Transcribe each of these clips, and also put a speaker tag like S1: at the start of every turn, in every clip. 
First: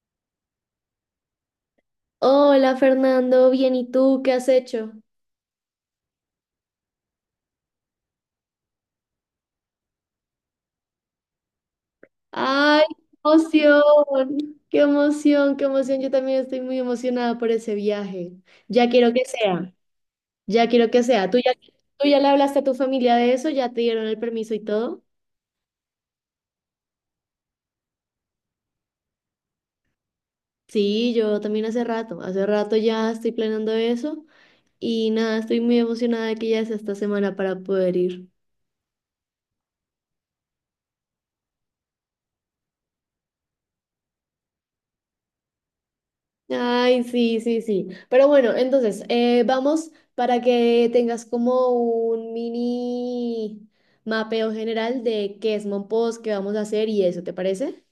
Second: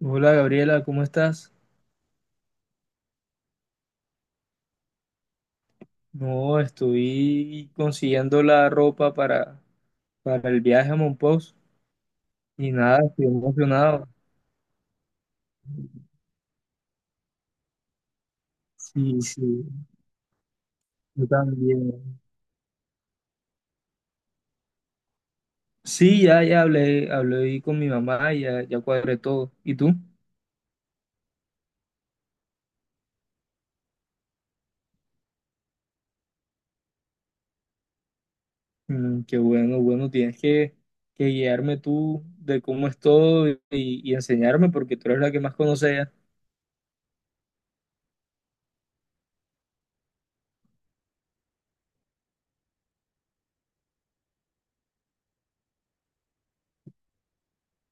S1: Hola Gabriela, ¿cómo estás?
S2: Hola Fernando, bien, ¿y tú qué has hecho?
S1: No, estoy consiguiendo la ropa para el viaje a Monpós y
S2: ¡Ay,
S1: nada, estoy
S2: qué emoción!
S1: emocionado.
S2: ¡Qué emoción, qué emoción! Yo también estoy muy emocionada por ese viaje. Ya quiero
S1: Sí,
S2: que
S1: sí,
S2: sea, ya quiero que
S1: yo
S2: sea. ¿Tú ya, tú
S1: también.
S2: ya le hablaste a tu familia de eso? ¿Ya te dieron el permiso y todo?
S1: Sí, ya, ya hablé ahí con mi mamá, ya, ya cuadré todo. ¿Y tú?
S2: Sí, yo también hace rato ya estoy planeando eso y nada, estoy muy emocionada de que ya sea esta semana para poder ir.
S1: Qué bueno, bueno, tienes que guiarme tú de cómo es todo y enseñarme porque tú eres la que más conoce ya.
S2: Ay, sí, sí, sí. Pero bueno, entonces, vamos para que tengas como un mini mapeo general de qué es Monpós, qué vamos a hacer y eso, ¿te parece?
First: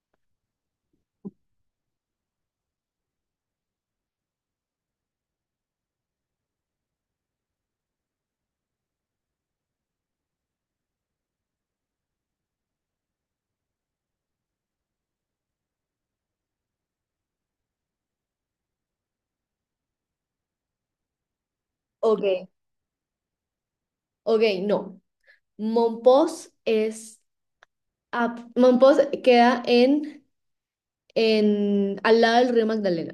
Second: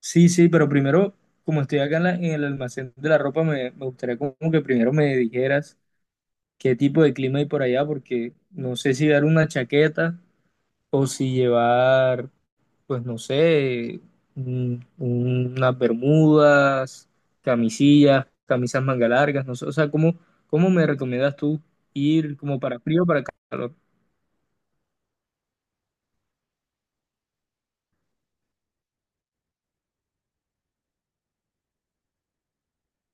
S1: Sí, sí, pero primero, como estoy acá en el almacén de la ropa, me gustaría como que primero me dijeras, qué tipo de clima hay por allá, porque no sé si llevar una chaqueta o si llevar, pues no sé, unas bermudas, camisillas, camisas manga largas, no sé, o sea, ¿cómo me recomiendas tú ir
S2: Ok,
S1: como para frío o para calor?
S2: Ok, no. Monpós es... Monpós queda al lado del río Magdalena.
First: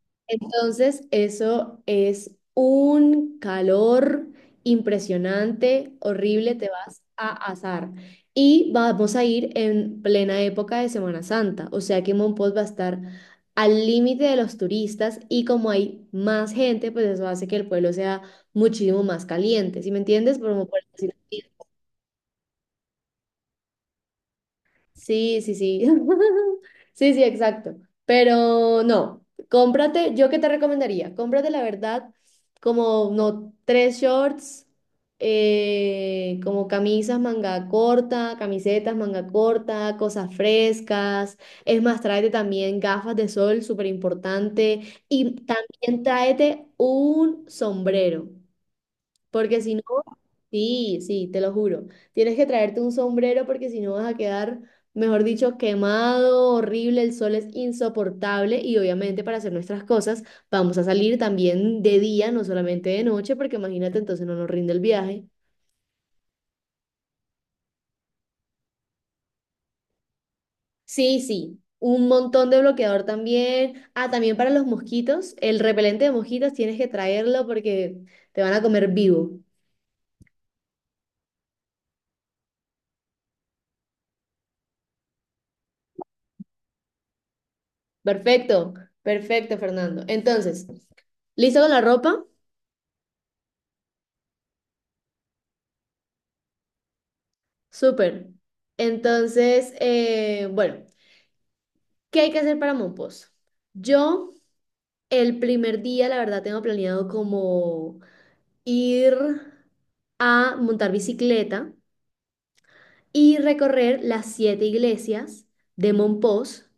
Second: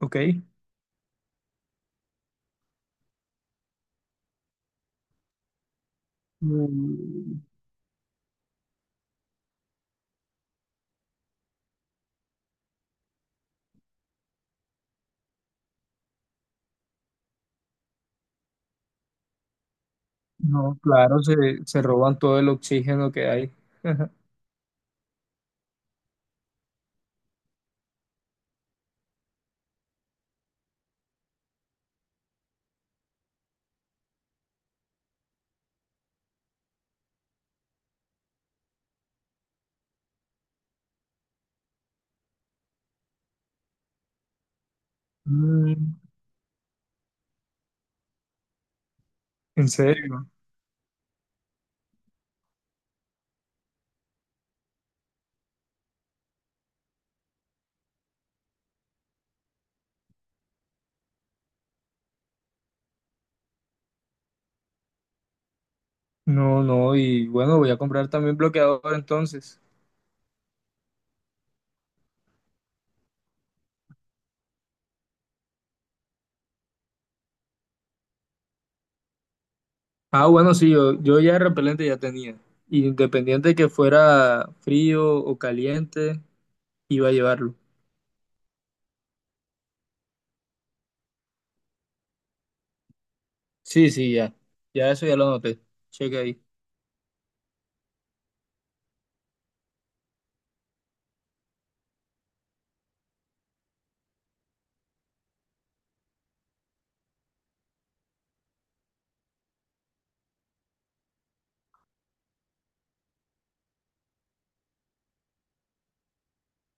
S1: ¿Ok?
S2: Entonces, eso es un calor impresionante, horrible, te vas a
S1: Mm.
S2: asar. Y vamos a ir en plena época de Semana Santa, o sea que Monpós va a estar al límite de los turistas y como hay más gente, pues eso hace que el pueblo sea muchísimo más caliente, ¿sí me entiendes? Como
S1: No,
S2: por decirlo
S1: claro, se,
S2: así.
S1: se roban todo el oxígeno que hay.
S2: Sí, sí, sí. Sí, sí, exacto. Pero no, cómprate, yo qué te recomendaría, cómprate la verdad como no tres shorts, como camisas manga corta, camisetas manga corta, cosas frescas. Es más, tráete también gafas de sol, súper importante. Y
S1: Mm.
S2: también tráete un sombrero, porque
S1: ¿En
S2: si...
S1: serio?
S2: Sí, sí, te lo juro. Tienes que traerte un sombrero porque si no vas a quedar, mejor dicho, quemado, horrible, el sol es insoportable y obviamente para hacer nuestras cosas vamos a salir también de día, no solamente de noche, porque imagínate, entonces no nos rinde el viaje.
S1: No, no, y bueno, voy a comprar también bloqueador entonces.
S2: Sí, sí, un montón de bloqueador también. Ah, también para los mosquitos, el repelente de mosquitos tienes que traerlo porque te van a comer vivo.
S1: Ah, bueno, sí, yo ya repelente ya tenía. Independiente que fuera frío o caliente, iba a llevarlo.
S2: Perfecto, perfecto, Fernando. Entonces, ¿listo con la ropa?
S1: Sí, sí, ya. Ya eso ya lo noté. Checa ahí.
S2: Súper. Entonces, bueno, ¿qué hay que hacer para Mompox? Yo el primer día, la verdad, tengo planeado como ir a montar bicicleta y recorrer las siete iglesias de Mompox,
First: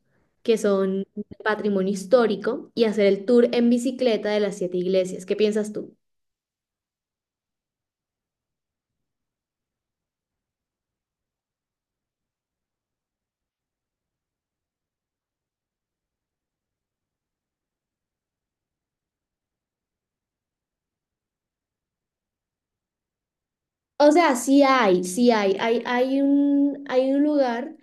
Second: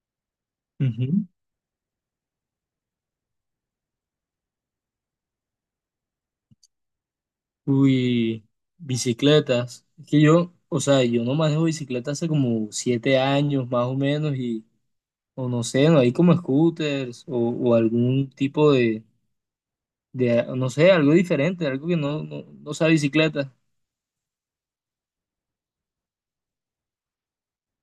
S2: que son
S1: Ujú.
S2: patrimonio histórico, y hacer el tour en bicicleta de las siete iglesias. ¿Qué piensas tú?
S1: Uy, bicicletas. Es que yo, o sea, yo no manejo bicicleta hace como 7 años más o menos y, o no sé, no hay como scooters o algún tipo de, no sé, algo diferente, algo que no, no, no sea bicicleta.
S2: O sea, sí hay, sí hay. Hay un lugar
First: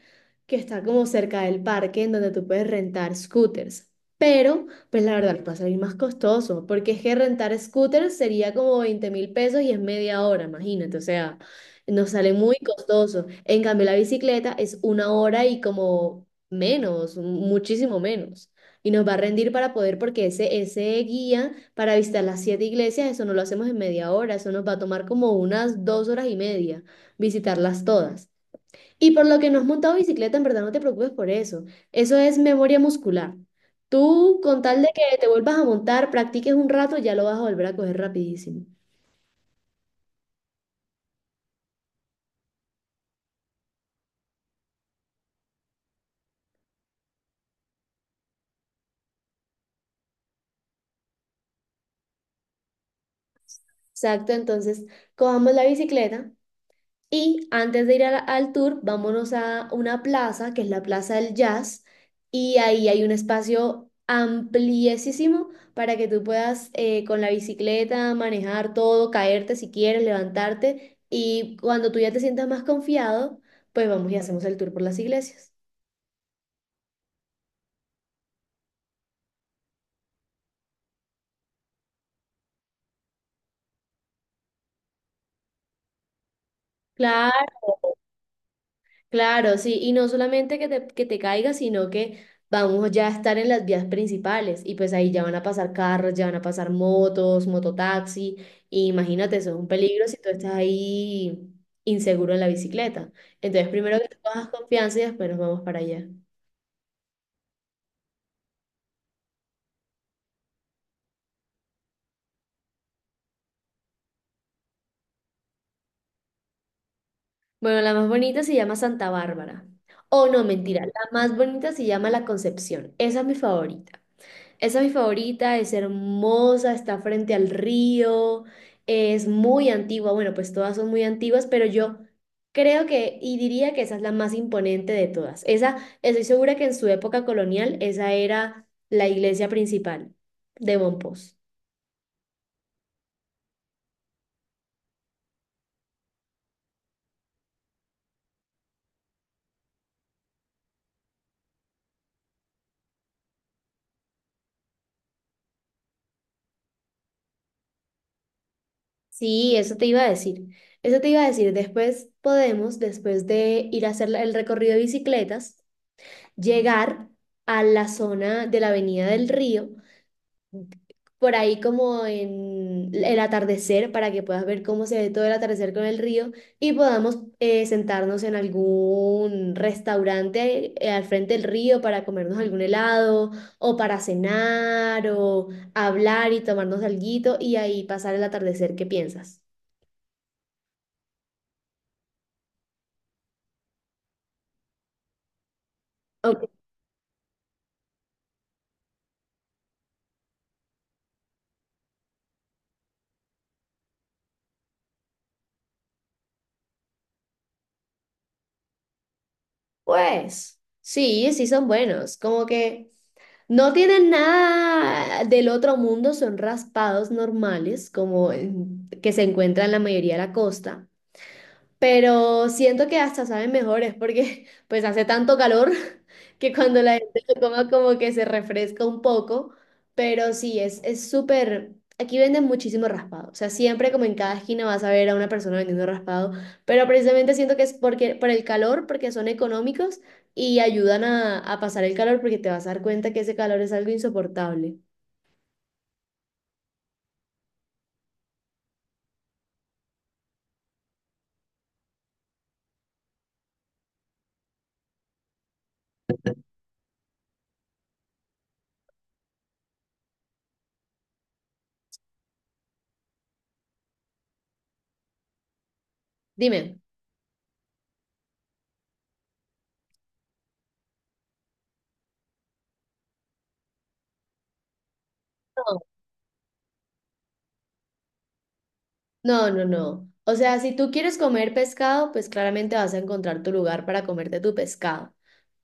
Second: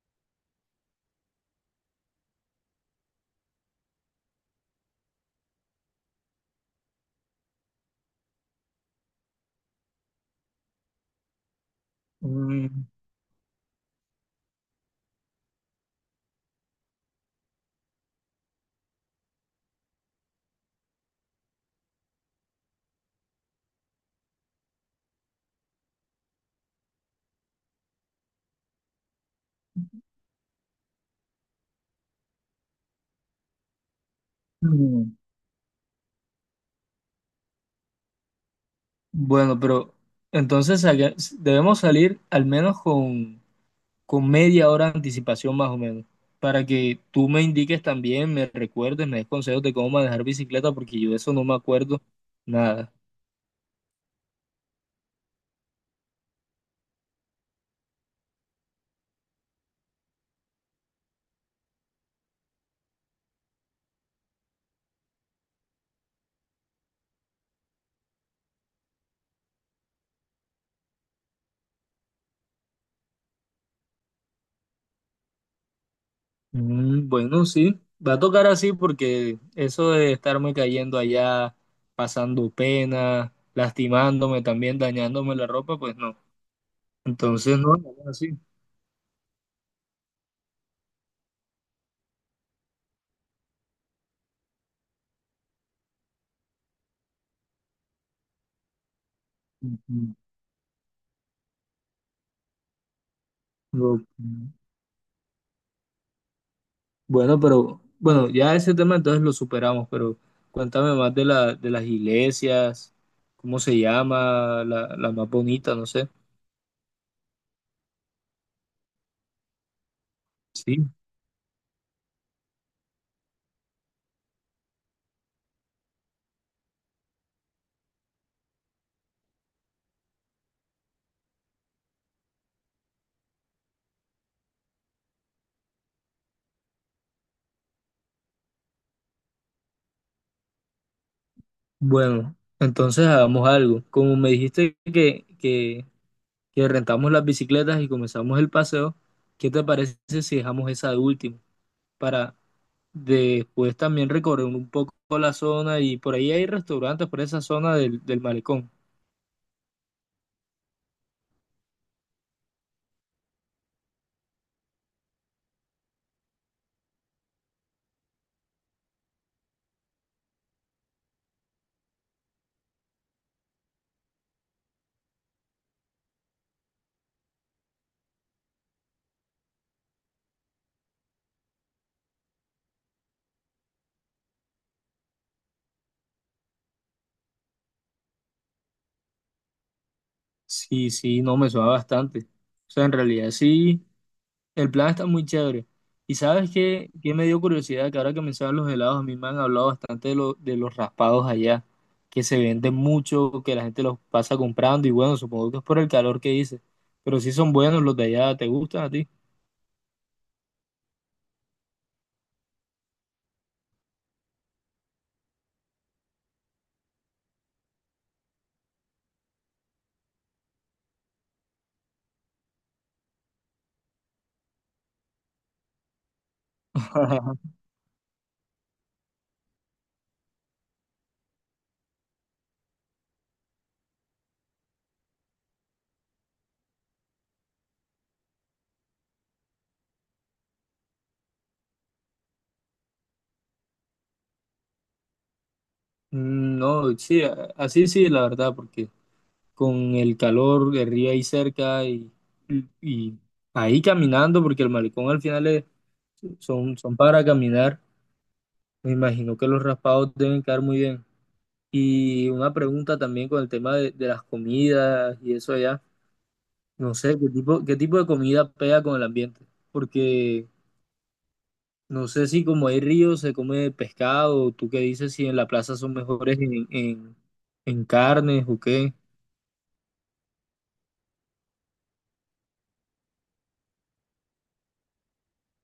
S2: que está como cerca del parque en donde tú puedes rentar scooters. Pero, pues la verdad, va a salir más costoso, porque es que rentar scooters sería como 20.000 pesos y es media hora, imagínate. O sea, nos sale muy
S1: Mm.
S2: costoso. En cambio, la bicicleta es una hora y como menos, muchísimo menos. Y nos va a rendir para poder, porque ese guía para visitar las siete iglesias, eso no lo hacemos en media hora, eso nos va a tomar como unas 2 horas y media visitarlas todas. Y por lo que no has montado bicicleta, en verdad no te preocupes por eso. Eso es memoria muscular. Tú, con tal de que te vuelvas a montar, practiques un rato, ya lo vas a volver a coger rapidísimo.
S1: Bueno, pero entonces debemos salir al menos con media hora de anticipación más o menos, para que tú me indiques también, me recuerdes, me des consejos de cómo manejar bicicleta, porque yo de eso no me acuerdo nada.
S2: Exacto, entonces cojamos la bicicleta. Y antes de ir al tour, vámonos a una plaza, que es la Plaza del Jazz, y ahí hay un espacio ampliesísimo para que tú puedas con la bicicleta manejar todo, caerte si quieres, levantarte, y cuando tú ya te sientas más confiado, pues vamos y hacemos el tour por las iglesias.
S1: Bueno, sí, va a tocar así porque eso de estarme cayendo allá, pasando pena, lastimándome también, dañándome la ropa, pues no.
S2: Claro.
S1: Entonces no, así.
S2: Claro, sí, y no solamente que te caiga, sino que vamos ya a estar en las vías principales y pues ahí ya van a pasar carros, ya van a pasar motos, mototaxi, y imagínate, eso es un peligro si tú estás ahí inseguro en la bicicleta. Entonces, primero
S1: Ujú.
S2: que tú cojas confianza y después nos vamos para allá.
S1: Bueno, pero bueno, ya ese tema entonces lo superamos, pero cuéntame más de las iglesias, cómo se llama, la más bonita, no sé.
S2: Bueno, la más bonita se llama Santa Bárbara. Oh, no, mentira,
S1: Sí.
S2: la más bonita se llama La Concepción. Esa es mi favorita. Esa es mi favorita, es hermosa, está frente al río, es muy antigua. Bueno, pues todas son muy antiguas, pero yo creo que y diría que esa es la más imponente de todas. Esa, estoy segura que en su época colonial, esa era la iglesia principal de Mompós.
S1: Bueno, entonces hagamos algo. Como me dijiste que rentamos las bicicletas y comenzamos el paseo, ¿qué te parece si dejamos esa de último? Para después también recorrer un poco la zona y por ahí hay restaurantes por esa zona del malecón.
S2: Sí, eso te iba a decir. Eso te iba a decir. Después podemos, después de ir a hacer el recorrido de bicicletas, llegar a la zona de la Avenida del Río por ahí como en el atardecer para que puedas ver cómo se ve todo el atardecer con el río y podamos sentarnos en algún restaurante al frente del río para comernos algún helado o para cenar o hablar y tomarnos alguito y ahí pasar el atardecer. ¿Qué piensas?
S1: Sí, sí, no me suena bastante. O sea, en realidad sí. El plan está muy chévere. Y sabes
S2: Ok.
S1: qué me dio curiosidad, que ahora que mencionan los helados, a mí me han hablado bastante de los raspados allá, que se venden mucho, que la gente los pasa comprando y bueno, supongo que es por el calor que hice, pero sí son buenos los de allá, ¿te gustan a ti?
S2: Pues sí, sí son buenos. Como que no tienen nada del otro mundo, son raspados normales, como en- que se encuentran en la mayoría de la costa. Pero siento que hasta saben mejores porque pues hace tanto calor que cuando la gente lo coma como que se refresca un poco. Pero sí, es súper... Aquí venden muchísimo raspado. O sea, siempre como en cada esquina vas a ver a una persona vendiendo raspado. Pero precisamente siento que es porque, por el calor, porque son económicos y ayudan a pasar el calor porque te vas a dar cuenta que ese calor es algo insoportable.
S1: No, sí, así sí, la verdad, porque con el calor de río ahí cerca y ahí caminando, porque el malecón al final son para caminar, me imagino que los raspados deben quedar muy bien. Y una pregunta también con el tema de las comidas y eso allá.
S2: Dime.
S1: No sé, ¿qué tipo de comida pega con el ambiente? Porque no sé si como hay ríos se come pescado, ¿tú qué dices si en la plaza son mejores en carnes o qué?
S2: No, no, no. O sea, si tú quieres comer pescado, pues claramente vas a encontrar tu lugar para comerte tu pescado.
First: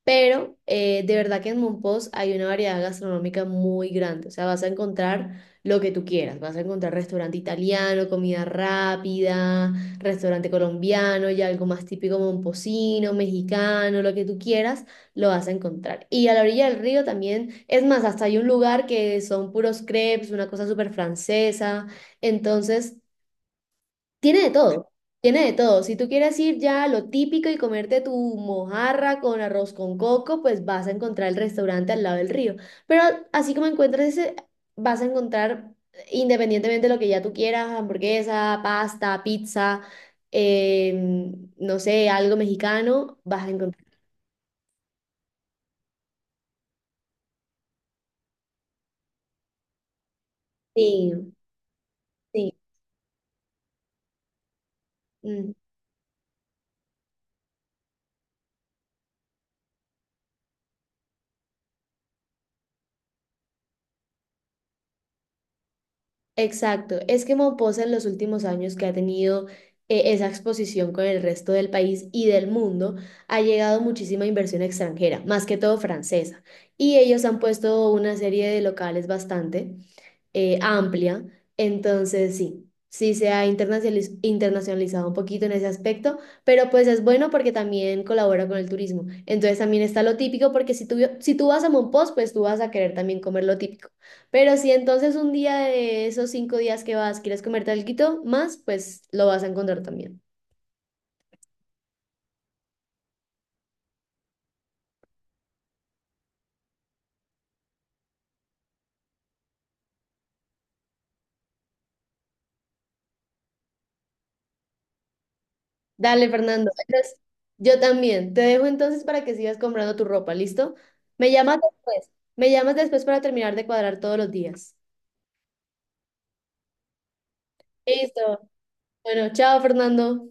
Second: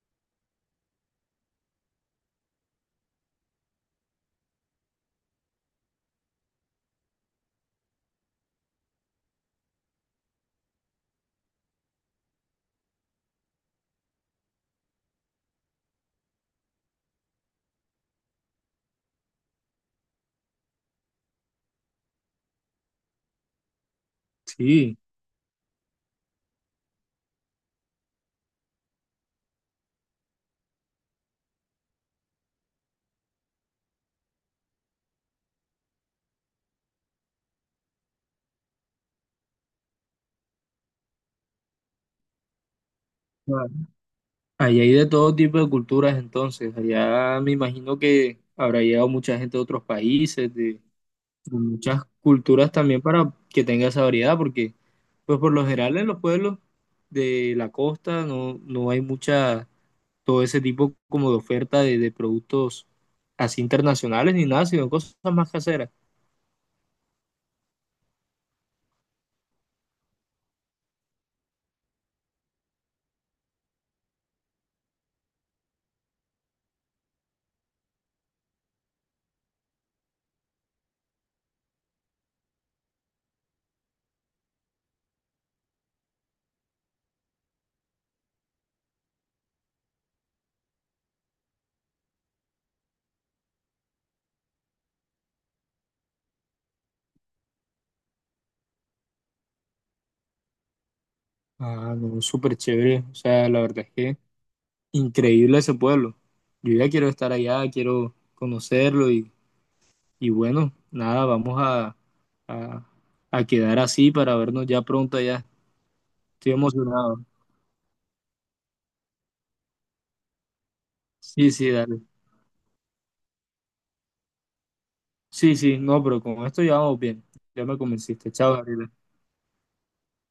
S2: Pero de verdad que en Mompox hay una variedad gastronómica muy grande. O sea, vas a encontrar lo que tú quieras. Vas a encontrar restaurante italiano, comida rápida, restaurante colombiano, ya algo más típico momposino, mexicano, lo que tú quieras, lo vas a encontrar. Y a la orilla del río también, es más, hasta hay un lugar que son puros crepes, una cosa súper francesa. Entonces... Tiene de todo,
S1: Sí.
S2: tiene de todo. Si tú quieres ir ya a lo típico y comerte tu mojarra con arroz con coco, pues vas a encontrar el restaurante al lado del río. Pero así como encuentras ese, vas a encontrar, independientemente de lo que ya tú quieras, hamburguesa, pasta, pizza, no sé, algo mexicano, vas a
S1: Ah,
S2: encontrar.
S1: allá hay de todo tipo de culturas entonces. Allá me imagino que habrá llegado mucha gente de otros países, de,
S2: Sí,
S1: de muchas culturas también para que tenga esa variedad, porque pues por
S2: sí.
S1: lo general en los pueblos de la costa, no, no hay mucha, todo ese tipo como de oferta de productos así internacionales ni nada, sino cosas más caseras.
S2: Exacto, es que Mompasa en los últimos años que ha tenido esa exposición con el resto del país y del mundo, ha llegado muchísima inversión extranjera, más que todo francesa, y ellos han puesto una serie de locales bastante amplia. Entonces, sí, sí se ha internacionalizado un poquito en ese aspecto, pero pues es bueno porque también colabora con el turismo. Entonces también está lo típico, porque si tú vas a Mompox, pues tú vas a querer también comer lo típico. Pero si entonces un día de esos 5 días que vas quieres comerte algo más, pues lo vas a encontrar también.
S1: Ah, no, súper chévere. O sea, la verdad es que increíble ese pueblo. Yo ya quiero estar allá, quiero conocerlo y bueno, nada, vamos a, a quedar así para vernos ya pronto allá.
S2: Dale,
S1: Estoy
S2: Fernando. Entonces,
S1: emocionado.
S2: yo también. Te dejo entonces para que sigas comprando tu ropa, ¿listo? Me
S1: Sí,
S2: llamas
S1: sí, dale.
S2: después. Me llamas después para terminar de cuadrar todos los días.
S1: Sí, sí, no, pero con esto ya vamos bien. Ya me convenciste.
S2: Listo.
S1: Chao, Gabriela.
S2: Bueno, chao Fernando.